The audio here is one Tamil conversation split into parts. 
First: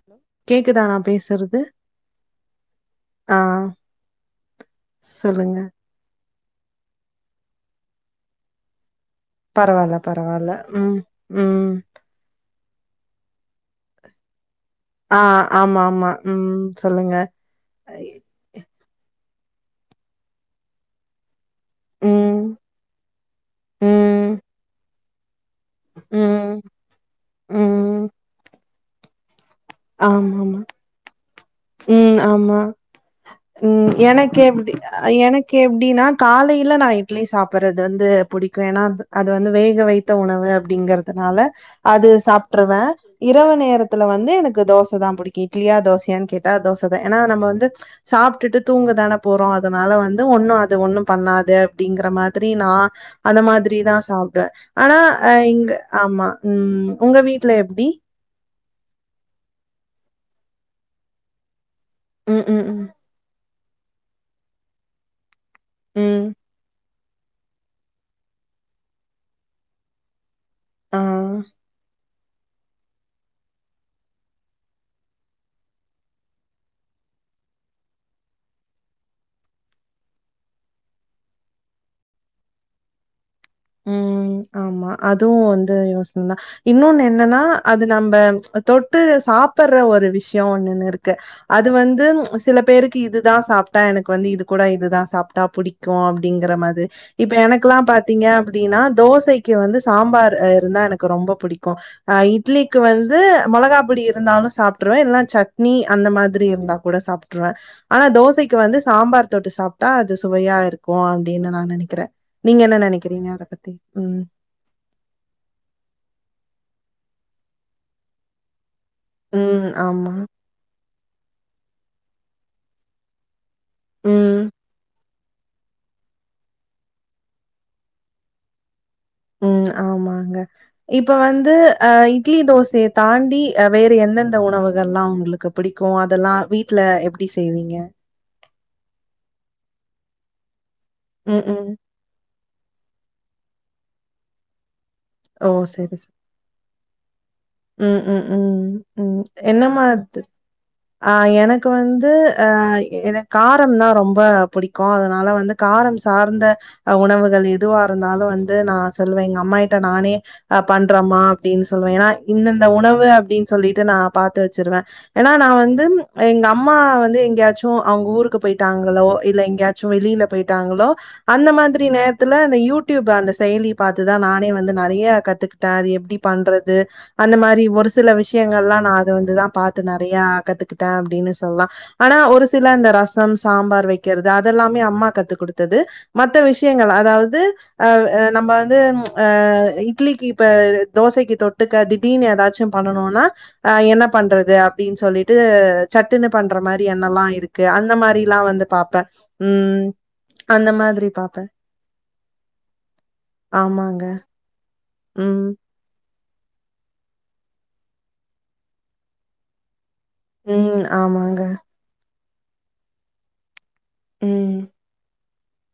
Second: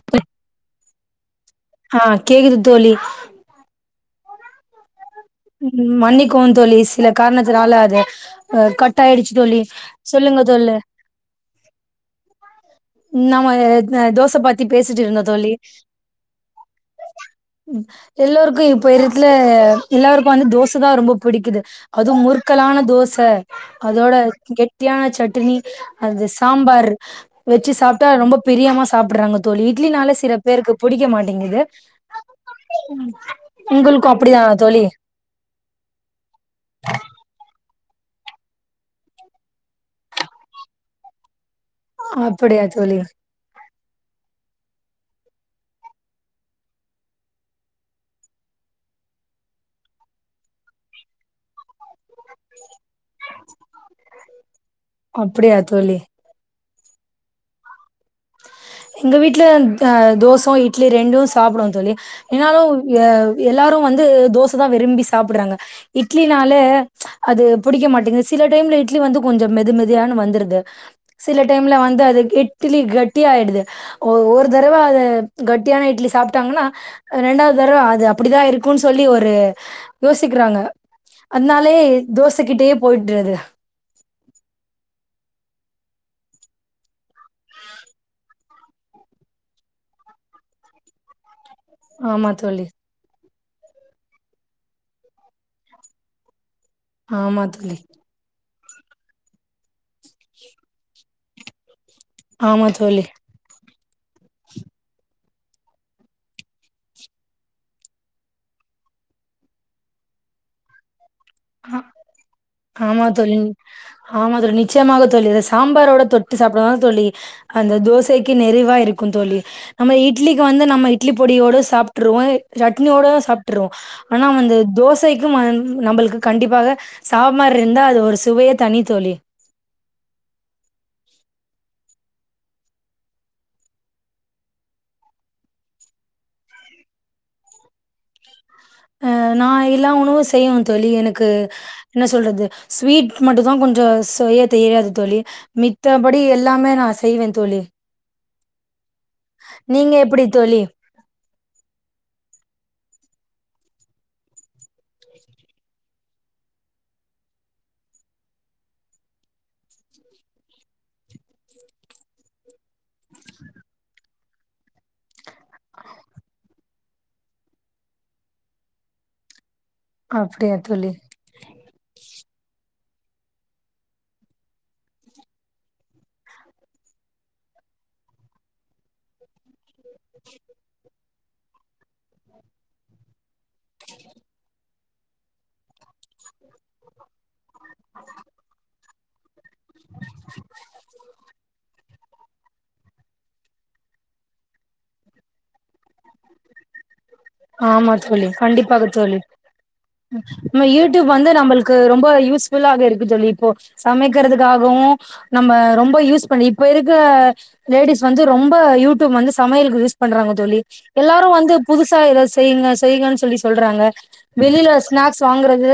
ஹலோ கேக்குதா நா பேசறது ஆ கேக்குது தோழி ஆ சொல்லுங்க மன்னிக்கவும் தோழி சில காரணத்தினால அது கட் ஆயிடுச்சு தோழி பரவால்ல சொல்லுங்க பரவால்ல தோழு ம் ம் நம்ம தோச பாத் தி பேசிட்டு ஆ இருந்தோ தோழி ஆமா ஆமா ம் சொல்லுங்க எல்லோர்க்கும் பேறத்துல எல்லாருக்கும் வந்து தோச தா ரொம்ப புடிக்குது அதும் ம் முறுக்கலான தோச அதோட ம் கெட்டியான சட்டினி அது ம் சாம்பாரு வச்சு ம் சாப்ட்டா ரொம்ப பிரியமா சாப்பிட்றாங்க தோழி இட்லினாலே சில ஆமாமா பேருக்கு புடிக்க மாட்டிங்குது ம் ஆமா உங்கள்க்கும் அப்படிதானா தோழி க்கு எப்டின்னா காலையில நா இட்லி சாப்பட்றது வந்து புடிக்கும் ஏன்னா அது வந்து வேக வை வைத்து த்த உணவு அப்படிங்கறதுனால அது அப்படியா சாப்ட்ருவே தோழி இரவு நேரத்துல வந்து எனக் கு தோச தா புடிக்கும் இட்லியா தோசயான்னு கேட்டா தோச தா ஏன்னா நம்ம வந்து சாப்ட்டுட்டு தூங்கதானே போறோ அதனால வந்து ஒண்ணு அது ஒண்ணும் பண்ணாது அப்டிங்கற மாரி த்திரி நா அந்த மாதிரி தா சாப்பிடுவே ஆனா ஆ அப்படியா இங்க தோழி ஆமா ம் ம் உங்க வீட்ல எப்டி எங்க வீட்ல தோச இட்லி ரெண்டும் சாப்பிடுவே தோழி ம் ம் என்னாலும் ம் ய எல்லாரும் வந்து தோச தா விரும்பி சாப்படுறாங்க ம் இட்லினால அது புடிக்க மாட்டேங்கது சில டைம்ல இட்லி வந்து கொஞ்சம் மெதுமெதியான வந்துருது ஆ சில டைம் உள்ள வந்து அது கெட்லி கட்டி ஆயிடுது ஒ ஒரு தடவ அத கட்டியான இட்லி சாப்பிட்டாங்கன்னா ரெண்டாவது தடவ அது அப்டிதா இருக்குன்னு சொல்லி ஒரு யோசிக்கிறாங்க அதனாலயே தோசைகிட்டயே போய்ட்டுறது ம். ஆமா அதுவு வந்து யோசனைதா இன்னொன்னு என்னன்னா அது நம்ம தொட்டு சாப்பிடுற ஒரு விஷயம் ஒன்னுன்னு இருக்கு அது வந்து ஆமா சில தோழி. பேருக் கி இதுதா சாப்ட்டா எனக்கு வந்து இது கூட இதுதா சாப்ட்டா பிடிக்கு அப்படிங்கற மாது இப்ப ஆமா தோழி. எனக்கெல்லா பாத்தீங்க அப்டின்னா தோசைக்கு வந்து சாம்பார் இருந்தா எனக்கு ரொம்ப பிடிக்கு ஆ ஆமா இட்லிக்கு தோழி. வந்து மிளகா பொடி இருந்தாலு சாப்டுருவே இல்லனா சட்னி அந்த மாதிரி இருந்தா சாப்ட்டுருவே ஆனா தோசைக்கு வந்து சாம்பார் தொட்டு சாப்ட்டா அது சுவையா இருக்கு அப்டின்னு நா ஆ நினைக்கிறே நீங்க என்ன நினைக்கிறீங்க அத பத்தி ம் அதுல நிச்சயமாக சொல்லி சாம்பாரோட தொட்டு சாப்பிடலா தோழி அந்த தோசைக்கு நிறைவா இருக் க்கு தோழி ம். நம்ம ஆமா. இட்லிக்கு வந்து நம்ம இட்லி பொடியோடு சாப்பிட்ருவோ சட்னியோடு சாப்ட் டுரு ஆனா ம். வந்து தோசைக்கு நம்மளுக்கு கண்டிப்பாக சாப்மாரி இருந்தா அது ஒரு சுவையே தனித்தோழி ம் ஆமாங்க இப்ப வந்து அ இட்லி தோசையை தாண்டி வேற எந்தெந்த உணவுகள்எல்லாம் உங்களுக்கு பிடிக்கு அதெல்லா வீட்ல எப்டி செய்வீங்க அ நா எல்லாம் உணவு செய்யவே தோழி எனக்கு ம். ம். என்ன சொல்றது ஸ்வீட் மட்டு தா கொஞ்ச செய்ய தெரியாது தோழி ஓ! சரி, சரி. மித்தபடி எல்லாமே நா செய்வே தோழி ம் ம் ம் ம் நீங்க எப்படி என்னமாதுர் தோழி? ஆ எனக்கு வந்து அ எனக்கு காரம் தா ரொம்ப பிடிக்கு அதனால வந்து காரம் சார்ந்த உணவுகள் எதுவா இருந்தாலு வந்து நா சொல்லுவே எங்க அம்மா கிட்ட நானே அ பண்றோமா அப்டின்னு சொல்லுவே ஏன்னா இந்தந்த உணவு அப்டின்னு சொல்லிட்டு நா பாத்து வச்சிருவே ஏன்னா நா வந்து எங்க அம்மா வந்து எங்கயாச்சு அவங்க ஊருக்கு போயிட்டாங்களோ இல்ல எங்கேயாச் சு வெளில அப்படியா போயிட்டாங்களோ தோழி. அந்த மாதிரி நேரத்துல அந்த யூடியூப் அந்த செயலி பாத்துதா நானே வந்து நெறைய கத்துக் கிட்ட அது எப்டி பண்றது அந்த மாரி ஒரு சில விஷயங்கள்லா நா அத வந்துதா பாத்து நெறைய கத்துக்கிட்டே அப்டின்னு சொ சொல்லலா ஆனா ஒரு சில இந்த ரசம் சாம்பார் வைக்கிறது அதெல்லாமே அம்மா கத்து கொடுத்தது மத்த விஷயங்கள் அதாவது அ நம்ம வந்து ஆ இட்லிக்கு இப்ப தோசைக்கு தொட்டுக்க தி எதாச்சு பண்ணனும்னா ஆ என்ன பண்றது அப்டின்னு சொல்லிட்டு சட்டுன்னு பண்ற மாரி எண்ணல்லா இருக் இருக்கு ஆமா அந்த தோழி. மாரில்லா வந்து கண்டிப்பாக பாபே தோழி. ம் நம்ம அந்த யூடியூப் மாதிரி வந்து பாப்பே நம்மளுக்கு ரொம்ப யூஸ்ஃபுல்லாக இருக்கு தொலி இப்போ ஆமாங்க சமைக்கிறது க்காகவு ம் நம்ம ரொம்ப யூஸ் பண் இப்ப இருக்க லேடிஸ் வந்து ரொம்ப யூ டியூப் வந்து சமையலுக்கு யூஸ் பண்றாங்க தொல்லி ம் எல்லாரு ஆமாங்க வந்து புதுசா இத செய்யுங்க செய்யுங்கன்னு சொல்லி சொல்றாங்க ம் வெளியில ஸ்நாக்ஸ் வாங்கறது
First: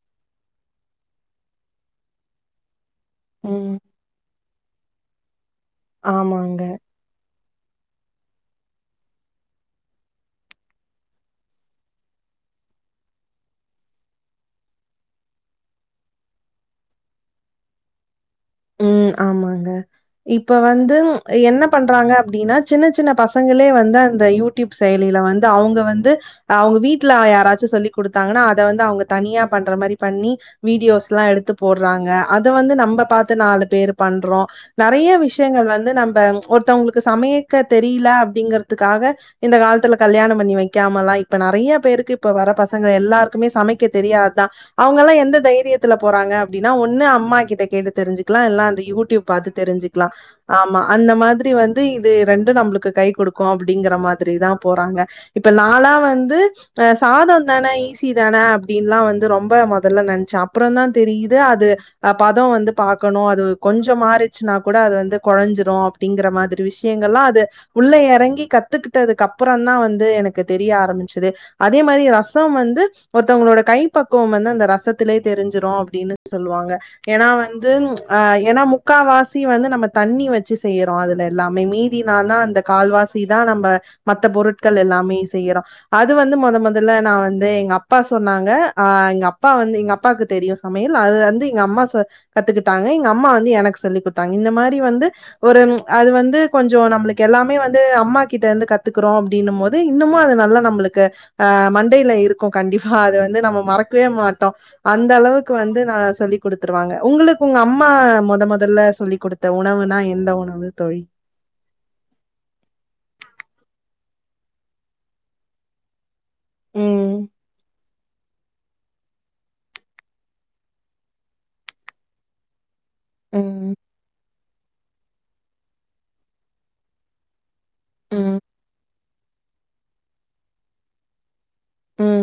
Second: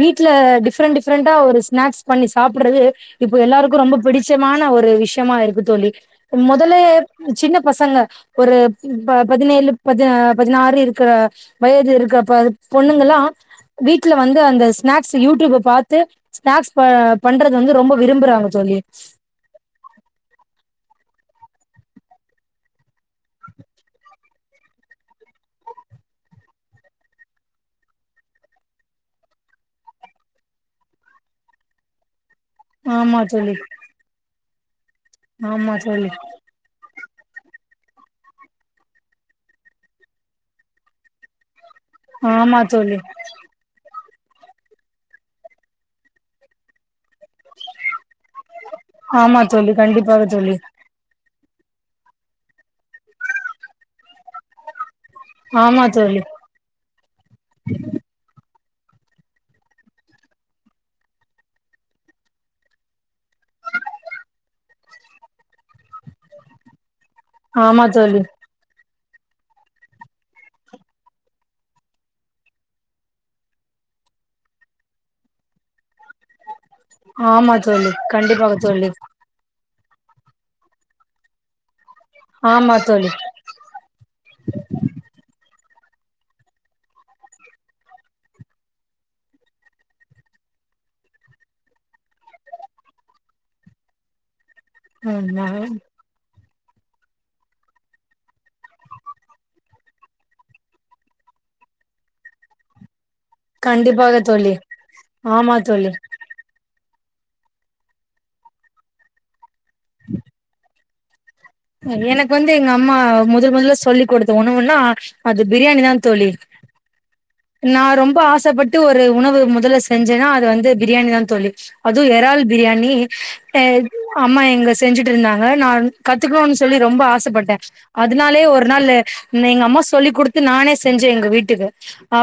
வீட்ல டிஃப்ரெண்ட் டிஃரெண்டா ஒரு ஸ்நாக்ஸ் பண்ணி சாப்புட்றது இப்போ ம் எல்லாருக்கு ரொம்ப பிடிச்சமான ஒரு விஷ்யமா இருக்கு தோல்லி ஆமாங்க மொதலே சின்ன பசங்க ஒரு இப்ப பதினேழு பதி பதினாறு இருக்கற வயது இருக்கற பொண்ணுங்கல்லா வீட்ல வந்து அந்த ஸ்நாக்ஸ் யூடியூப்ப பாத்து ஸ்நாக்ஸ் பண்றது வந்து ரொம்ப விரும்புறாங்க தொல்லி ம் ஆமாங்க இப்ப வந்து என்ன பண்றாங்க அப்டின்னா சின்ன சின்ன பசங்களே வந்து அந்த யூ டியூப் செயலில வந்து அவ்ங்க வந்து அவ்ங்க வீட்ல யாராச்சு சொல்லி கொடுத்தாங்ன்னா அத வந்து அவ்ங்க தனியா பண்ற மாரி பண்ணி வீடியோஸ் ல்லா எடுத்து போட்றாங்க அத வந்து நம்ம ஆமா பாத் தோழி பேரு பண்றோ நிறைய விஷயங்கள் ஆமா வந்து தோழி நம்ம ஒருத்தவ்ங்ளு கு சமையேக்க தெரியில அப்டிங்கறதுக்காக இந்த காலத்துல கல்யாணம் பண்ணி வைக்காமல்லா இப்ப நிறைய பேருக்கு இப்ப வர ஆமா பசங்க தோழி எல்லாருக் க்குமே சமைக்க தெரியாதுதா அவங்கல்லா எந்த தைரியத்துல போறாங்க அப்டின்னா ஒன்னு அம்மா கிட்ட கேட்டு தெரிஞ்சு க்லா எல்லா அந்த யூடியூப் ஆமா பாத்து தோழி தெரிஞ்சுக்கலா கண்டிப்பாக தோழி ஆமா அந்த மாதிரி வந்து இது ரெண்டு நம்ளுக்கு கை கொடுக்கு அப்டிங்கிற மாதிரி தா போறாங்க இப்ப ஆமா நாலா தோழி வந்து அ சாதோ தான ஈசி சிதானே அப்டின்லா வந்து ரொம்ப முதல்ல நினைச்சே அப்புறோ தா தெரியுது அது பதோ வந்து பாக் க்கணு அது கொஞ்சோ மாறிச்சுனா கூட அது வந்து குழைஞ்சிரு அப்டிங்கற மாதிரி விஷயங்கள்லா அது ஆமா உள்ள தோழி எறங்கி கத்துக்கிட்டதுக்கு அப்புறம்தா வந்து எனக்கு தெரிய ஆரம்பிச்சுது அதே மாரி ரசம் வந்து ஒருத்தவங்களோட கை பக்குவம் வந்து அந்த ரசத்திலயே தெரிஞ்சிரு அப்டின்னு சொல்லுவாங்க ஏன்னா வந் ஆமா ந்து தோழி ஆ கண்டிப்பாக ஏன்னா தோழி முக்காவா வாசி வந்து நம்ம தண்ணி வச்சு செய்யறோ அதுல எல்லாமே மீதி நாள் தா அந்த ஆமா தோழி கால்வாசி தா நம்ம மத்த பொருட்கள் எல்லாமே செய்யறோ அது வந்து மொத மொதல்ல நா வந்து எங்க அப்பா சொன்னாங்க ஆ எங்க அப்பா வந்து எங்க அப்பாக்கு தெரியு சமையல் அதுலந்து எங்க அம்மா ச கத்துக்கிட்டாங்க எங்க அம்மா வந்து எனக்கு சொல்லி கொடுத்தாங்க இந்த மாரி வந்து ஆமா ஒரு அது வந்து கொஞ்சோ நம்ளுக்கு எல்லாமே வந்து அம்மாக்கிட்டே இருந்து கத்துக்குறோ அப்டின்னும் போது இன்னமு அது நல்லா நம்ளுக்கு ஆ மண்டையில இருக் கு கண்டிப்பா அத வந்து நம்ம மறக்கவே கண்டிப்பாக மாட்டோ தோழி அந்த அளவுக்கு ஆமா வந்து தோழி நா சொல்லி கொடுத்துருவாங்க உங்களுக்கு உங்க அம்மா மொத மொதல்ல சொல்லி கொடுத்த உணவுனா எந்த உணவு தோழி எனக்கு வந்து எங்க அம்மா முதல் முதல்ல சொல்லிக் கொடுத்த ஒணவுன்னா அது பிரியாணி தா தோழி ம் ம் நான் ரொம்ப ஆசப்பட்டு ஒரு உணவு முதல்ல செஞ்சேன்னா அது வந்து பிரியாணி தா தோழி அது எரால் பிரியாணி அ ம் அம்மா எங்கள செஞ்சுட்டு இருந்தாங்க நான் கத்துக்கணுனு சொல்லி ரொம்ப ஆசப்பட்டே ம் அதுனாலே ஒரு நாளு எங்க அம்மா சொல்லி கொடுத்து நானே செஞ்சே எங்க வீட் டுகு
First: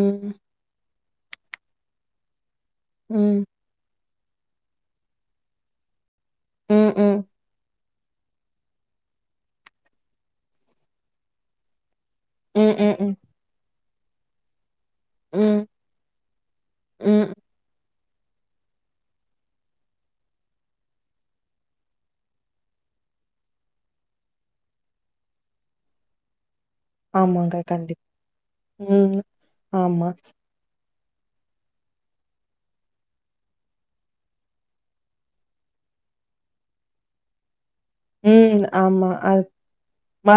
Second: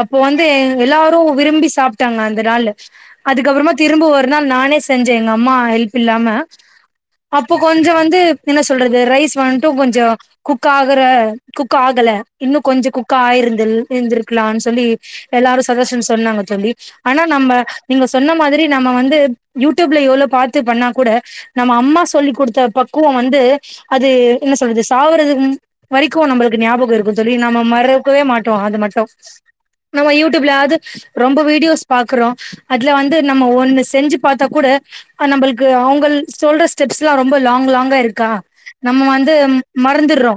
அப்போ வந்து எல்லாரு விரும்பி சாப்ட்டாங்க அந்த ராலு ம் அதுக்கப்புறமா திரும்ப ஒரு நாள் நானே செஞ்சே எங்க அம்மா ஹெல்ப் இல்லாம ம் ம் அப்போ கொஞ்ச வந்து என்ன சொ என்ன சொல்றது ரைஸ் வந்துட்டும் கொஞ்சம் குக் ஆகுற குக் ஆகல இன்னும் கொஞ்சம் ம் ம் குக்கா ஆயிருந்த இருந்திருக்கலான்னு சொல்லி ம் எல்லாரும் சஜஷன் சொன்னாங்க தோழி ஆனா ம் நம்ம நீங்க சொன்ன மாதிரி நம்ம வந்து யூடியூப்ல எவ்ளோ பாத்து பண்ணா கூட நம்ம அம்மா சொல்லி் குடுத்த பக்குவம் வந்து அது என்ன சொல்றது சாவரது வரைக்கும் நம்மளுக்கு ஞாபகம் இருக்கும் தோழி ஆமாங்க நம்ம கண்டிப்பா மறக்கவே மாட்டோம் அது மட்டும் ம் ஆமா நம்ம யூடியூப்லாது ரொம்ப வீடியோஸ் பாக்குறோ அதுல வந்து நம்ம ஒண்ணு செஞ்சு பாத்தா கூட நம்மளுக்கு அவங்கள் சொல்ற ஸ்டெப்ஸ்ல்லா ரொம்ப லாங் லாங்கா இருக்கு ம் நம்ம ஆமா வந்து அது மறந்துர்றோ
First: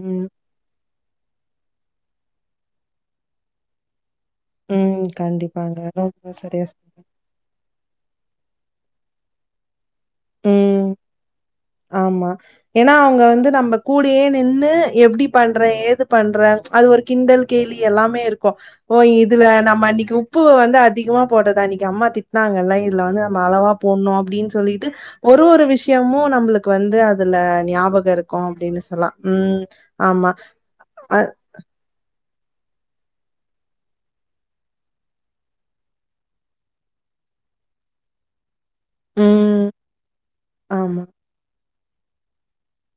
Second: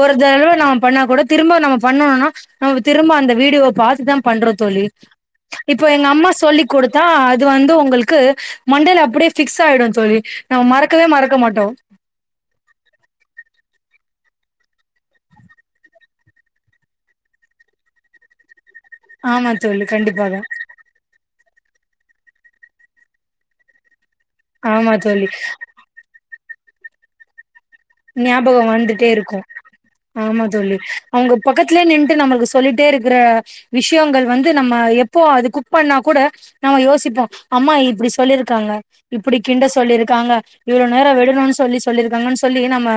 ஒரு தடவ நம் பண்ணா கூட திரும்ப நம்ம பண்ணுன்னா நம்ம திரும்ப அந்த வீடியோவ பாத்து தா பண்றோ தோழி ம் கண்டிப்பாங்க இப்ப எங்க அம்மா ரொம்ப சொல்லி் சரியா குடுத்தா சொன்னீங்க அது அது வந்து உங்களுக்கு மண்டைல அப்டியே ஃபிக்ஸ் ஆயிடும் தோழி நம்ம ம் மறக்கவே மறக்க மாட்டோ ஆமா ஏன்னா அவங்க வந்து நம்ம கூடே நின்னு எப்டி பண்ற ஏது பண்ற அது ஒரு கிண்டல் கேலி எல்லாமே இருக்கும் ஓ இதுல ஆமா தோழி நம்ம அன்னைக்கு கண்டிப்பாக உப்பு வந்து அதிகமா போட்டத அன்னைக்கு அம்மா திட்டனாங்கல்ல இதுல வந்து நம்ம அளவா போடணும் அப்டின்னு சொல்லிட்டு ஆமா தோழி ஒரு விஷயமும் நம்மளுக்கு வந்து அதுல ஞாபகம் இருக்கும் ஞாபகம் அப்படின்னு வந்துட்டே சொல்லலாம். இருக்கும் ம். ஆமா தோழி அ அவங்க பக்கத்துலே நின்றுட்டு நம்மளுக்கு சொல்லிட்டே இருக்கிற விஷயங்கள் வந்து நம்ம எப்போ அது குக் பண்ணா கூட நம்ம யோசிப்போ அம்மா இப்டி சொல்லிருக்காங்க இப்டி கிண்ட ம். சொல்லிருக்காங்க இவ்வள ஆமா. நேரோ விடணுன்னு சொல்லி சொல்லியிருக்காங்கன்னு சொல் சொல்லி நம்ம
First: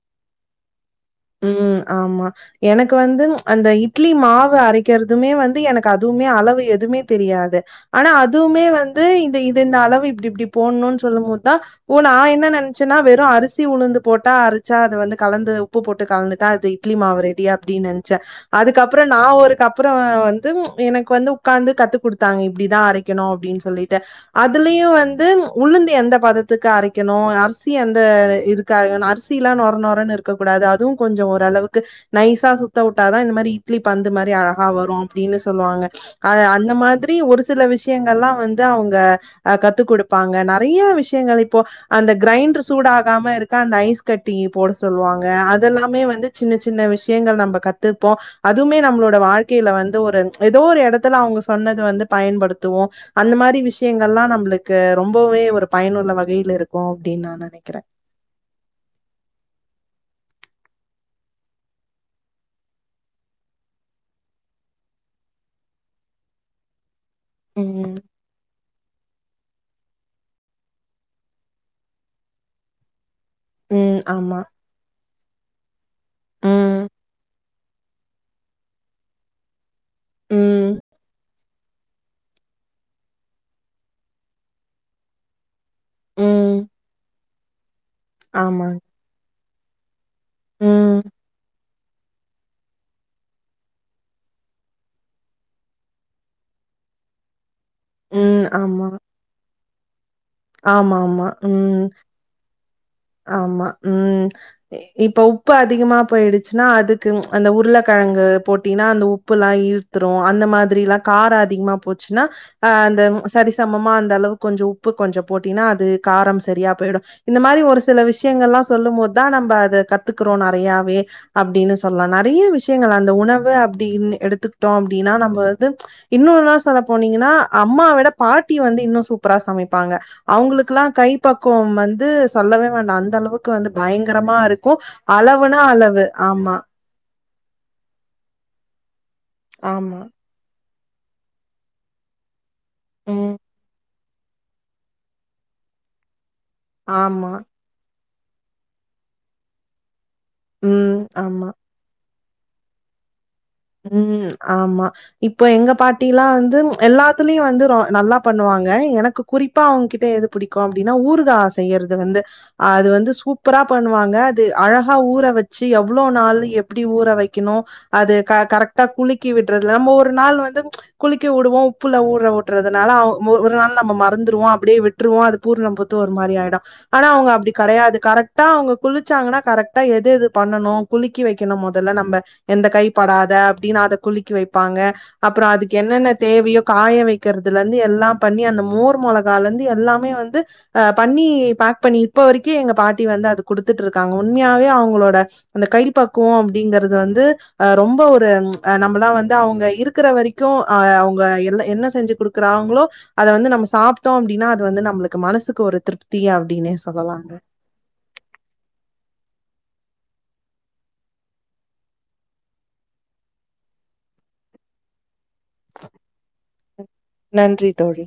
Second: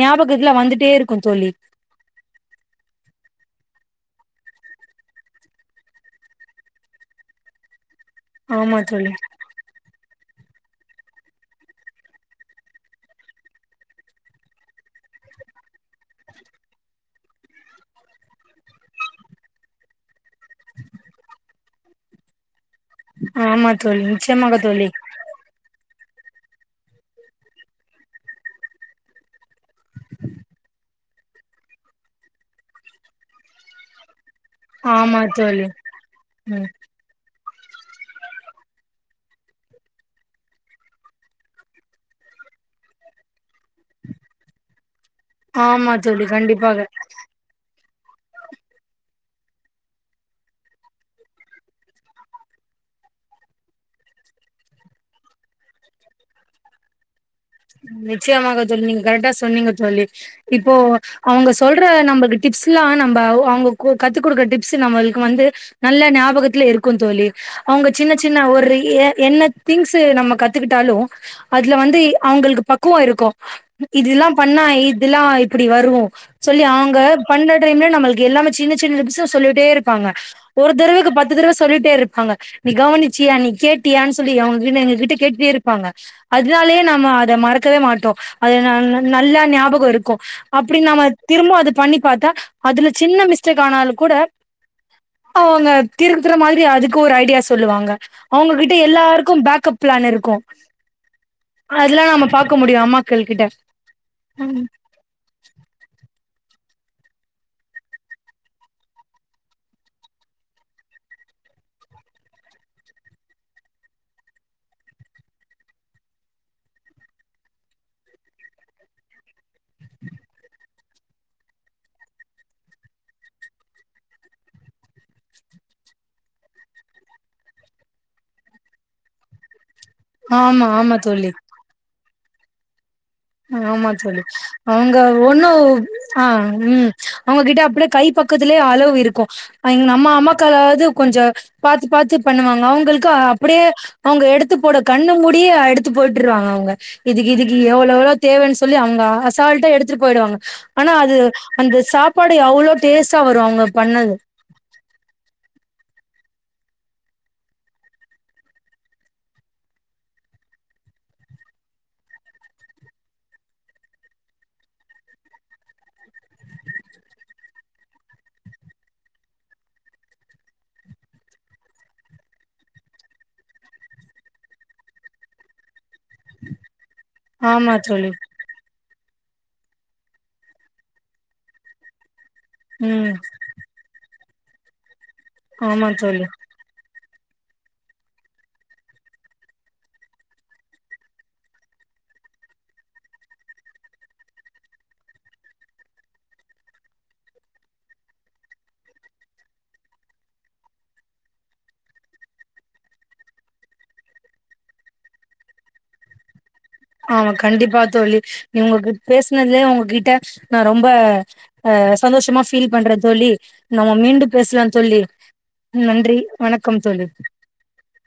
ஞாபகத்துல வந்துட்டே இருக்க ம் ஆமா எனக்கு வந்து அந்த இட்லி மாவு அரைக்கிறதுமே வந்து எனக்கு அதுவுமே அளவு எதுமே தெரியாது ஆனா அதுமே ஆமா வந்து தோழி இந்த இது இந்த அளவு இப்டி இப்டி போடணுன்னு சொல்லும் போதுதா ஓ நா என்ன நெனைச்சேன்னா வெறும் அரிசி, உளுந்து போட்டா அரிச்சா அது வந்து கலந்து உப்பு போட்டு கலந்துட்டா அது இட்லி மாவு ரெடி அப்பிடினு நெனச்சே அதுக்கப்றோ நா ஒரு அப்பறோ வந்து எனக்கு வந்து உட்காந்து கத்து குடுத்தாங்க இப்டிதா அரைக்க க்கணும் அப்டின்னு ஆமா சொல்லிட்டு தோழி நிச்சயமாக தோழி அதுலயும் வந்து ந்து உளுந்து எந்த பதத்துக்கு அரைக்கனும் அரிசி எந்த இதுக்கு அரைக்கும் அரிசில்லா நொர நொரன்னு இருக்க கூடாது அதுவும் கொஞ்சம் ஓரளவுக்கு நைசா சுத்த விட்டாதா இந்த மாரி இட்லி பந்து மாரி ஆ ஆ வரும் ஆமா அப்டின்னு தோழி சொல்லுவாங்க அது ம் அந்த மாதிரி ஒரு சில விஷயங்கல்லா வந்து அவங்க ஆ கத்து குடுப்பாங்க நறைய விஷயங்கள் இப்போ அந்த கிரைண்டர் சூடாகாம இருக்க அந்த ஐஸ் கட்டி போட சொல்லுவாங்க ங்க ஆமா அதெல்லாமே தோழி வந்து சின்ன கண்டிப்பாக சின்ன விஷயங்கள் நம்ம கத்துருப்போ அதுவுமே நம்மளோட வாழ்க்கையில வந்து ஒரு ஏதோ ஒரு எடத்துல அவங்க சொன்னது வந்து பயன்படுத்துவோ அந்த மாரி விஷயங்கல்லா நம்மளுக்கு ரொம்பவே ஒரு பயனுள்ள வகையில இருக்கும் அப்டின்னாங்க நிச்சயமாக தோழி நீங்க கரெக்டா சொன்னீங்க தோழி இப்போ அவங்க சொல்ற நம்மளுக்கு டிப்ஸ்ல்லா நம்ம அவங்க கத்து குடுக்கற டிப்ஸ் நம்மளுக்கு வந்து நல்ல ஞாபகத்துல இருக்கும் தோழி அவுங்க ம் சின்ன சின்ன ஒரு என்ன திங்ஸ்ஸு நம்ம கத்துக்கிட்டாலு அதுல வந்து அவுங்களுக்கு பக்குவோ இருக்கு ம். இதெல்லா ஆமா. பண்ணா இதுலா இப்டி வரு சொல்லி ம். அவங்க பண்ற டைம்ல நம்மளுக்கு எல்லாமே சின்ன சின்ன டிப்ஸ் சொல்லிட்டே இருப் பாங்க ஒரு ம். தடவைக்கு பத்து தடவ சொல்லிட்டே இருப்பாங்க நீ கவனிச்சியா நீ கேட்டியான் சொல்லி அவங்க கிட்ட எங்க கிட்ட கேட்டுட்டே இருப்பாங்க ம். அதனாலயே நா அத மறக்கவே மாட்டோ அது ஆமாங்க. நல்லா ஞாபகோ இருக்கு அப்டி ம். நாம திரும்ப அது பண்ணி பாத்தா அதுல சின்ன மிஸ்டேக் ஆனாலு கூட அவுங்க திருத்துற மாதிரி அதுக்கு ஒரு ஐடியா சொல்லுவாங்க ம். அவுங்ககிட்ட எல்லாருக்கு பேக்கப் பிளான் இருக்கு ஆமா ஆமா அதுலா நம்ம பாக்க முடியு ஆமா ஆமா ம் இப்ப உப்பு அதிகமா போயிடுச்சின்னா அதுக்கு அந்த உருளக்கெழங்கு போட்டின்னா அந்த உப்பெல்லா ஈர்த் துரு அந்த மாதிரில்லா காரோ அதிகமா போச்சின்னா ஆ அந்த சரிசமமா அந்த அளவுக்கு கொஞ்சோ உப்பு கொஞ்சோ போட்டினா அது காரம் சரியா போயிடு இந்த மாரி ஒரு சில விஷயங்கல்லா சொல்லும் போதுதா நம்ம அத கத்துக்குறோ நெறையாவே அப்டின்னு சொல்லலா நெறைய விஷயங்கள் அந்த உணவு அப்டின்னு எடுத்துக்கிட்டோ அப்டின்னா நம்ம வந்து இன்னு எல்லா சொல்ல போனீங்கன்னா அம்மாவ விட பாட்டி வந்து இன்னு சூப்பரா சமைப்பாங்க ஆமா அவுங்களுக்குல்லா ஆமா கை தோழி பக்குவம் வந்து சொல்லவே வேண்டா அந்த அளவுக்கு வந்து ஆமா தோழி பயங்கரமா இருக்கும். அவங்க ஒண்ணு அளவுனா அளவு. ஆ ஆமா, ம் அவுங்ககிட்ட அப்டியே கை பக்கத்துலயே அளவு இருக்கு எங்க ஆமா. அம்மா அம்மாக்காவது கொஞ்ச பாத்து பாத்து பண்ணுவாங்க அவுங்களுக்கு ம். அப்டியே அவுங்க எடுத்து போட கண்ணு மூடிய எடுத்து போட்ருவாங்க அவுங்க இதுக்கு ஆமா. இதுக்கு எவ்ளோவ்ளோ தேவன்னு சொல்லி அவுங்க அசால்ட்டா எடுத்துட்டு போயிடுவாங்க ஆனா ம். அது ஆமா. அந்த சாப் பாடு அவ்ளோ டேஸ்டா வரு அவுங்க ம் ஆமா இப்போ எங்க பாட்டில்லா வந்து எல்லாத்துலயு வந்து ரொ நல்லா பண்ணுவாங்க எனக்கு குறிப்பா அவுங்ககிட்ட எது புடிக்கு அப்டின்னா ஊறுகா செய்யறது வந்து அது வந்து சூப்பரா பண்ணுவாங்க அது அழகா ஊற வச்சி எவ்ளோ நாளு எப்டி ஊற வைக்கனு அது க கரெக்டா குலிக்கி விட்றது நம்ம ஒரு நாள் வந்து குலிக்கி வுடுவோ உப்புல ஊற உட்றதுனால ஒரு நாள் நம்ம மறந்துருவோ அப்டியே விட் ருவோ அது பூர்ண பூத்து ஒரு மாரி ஆய்டு ஆனா அவுங்க அப்டி ஆமா கெடையாது தோழி கரெக்ட் டா அவுங்க குளிச்சாங்கன்னா கரெக்டா எது எது பண்ணனு குலுக்கி வைக்கணு மொதல்ல நம்ம எந்த கை ம் படாத அப்டின்னு அத குலுக்கி வைப்பாங்க அப்பறோ அதுக்கு ஆமா என்னென்ன தோழி தேவையோ காய வைக் கிறதுல இருந்து எல்லா பண்ணி அந்த மோர் மொளகாலேந்து எல்லாமே வந்து ஆ பண்ணி பேக் பண்ணி இப்ப வரைக்கு எங்க பாட்டி வந்து அது குடுத்துட்ருக்காங்க உண்மையாவே அவுங்ளோட அந்த கை பக்குவோ அப்டிங்கிறது வந்து ஆ ரொம்ப ஒரு நம்மல்லா வந்து அவுங்க இருக்கிற வரைக்கு அ அவுங்க எல்லா என்ன செஞ்சி குடுக்குறாங்ளோ அத வந்து நம்ம சாப்ட்டோ அப்டின்னா அது வந்து நம்ளுக்கு மனசுக்கு ஒரு திருப்தி அப்டின்னே ஆமா சொல்லலாங்க கண்டிப்பா தோழி நீங்க இப்ப பேசினதுலயே ஒங்ககிட்ட நா ரொம்ப ஆ சந்தோஷமா ஃபீல் பண்றே தோழி நம்ம மீண்டு பேசலா தோழி நன்றி வணக்கம் தோழி நன்றி தோழி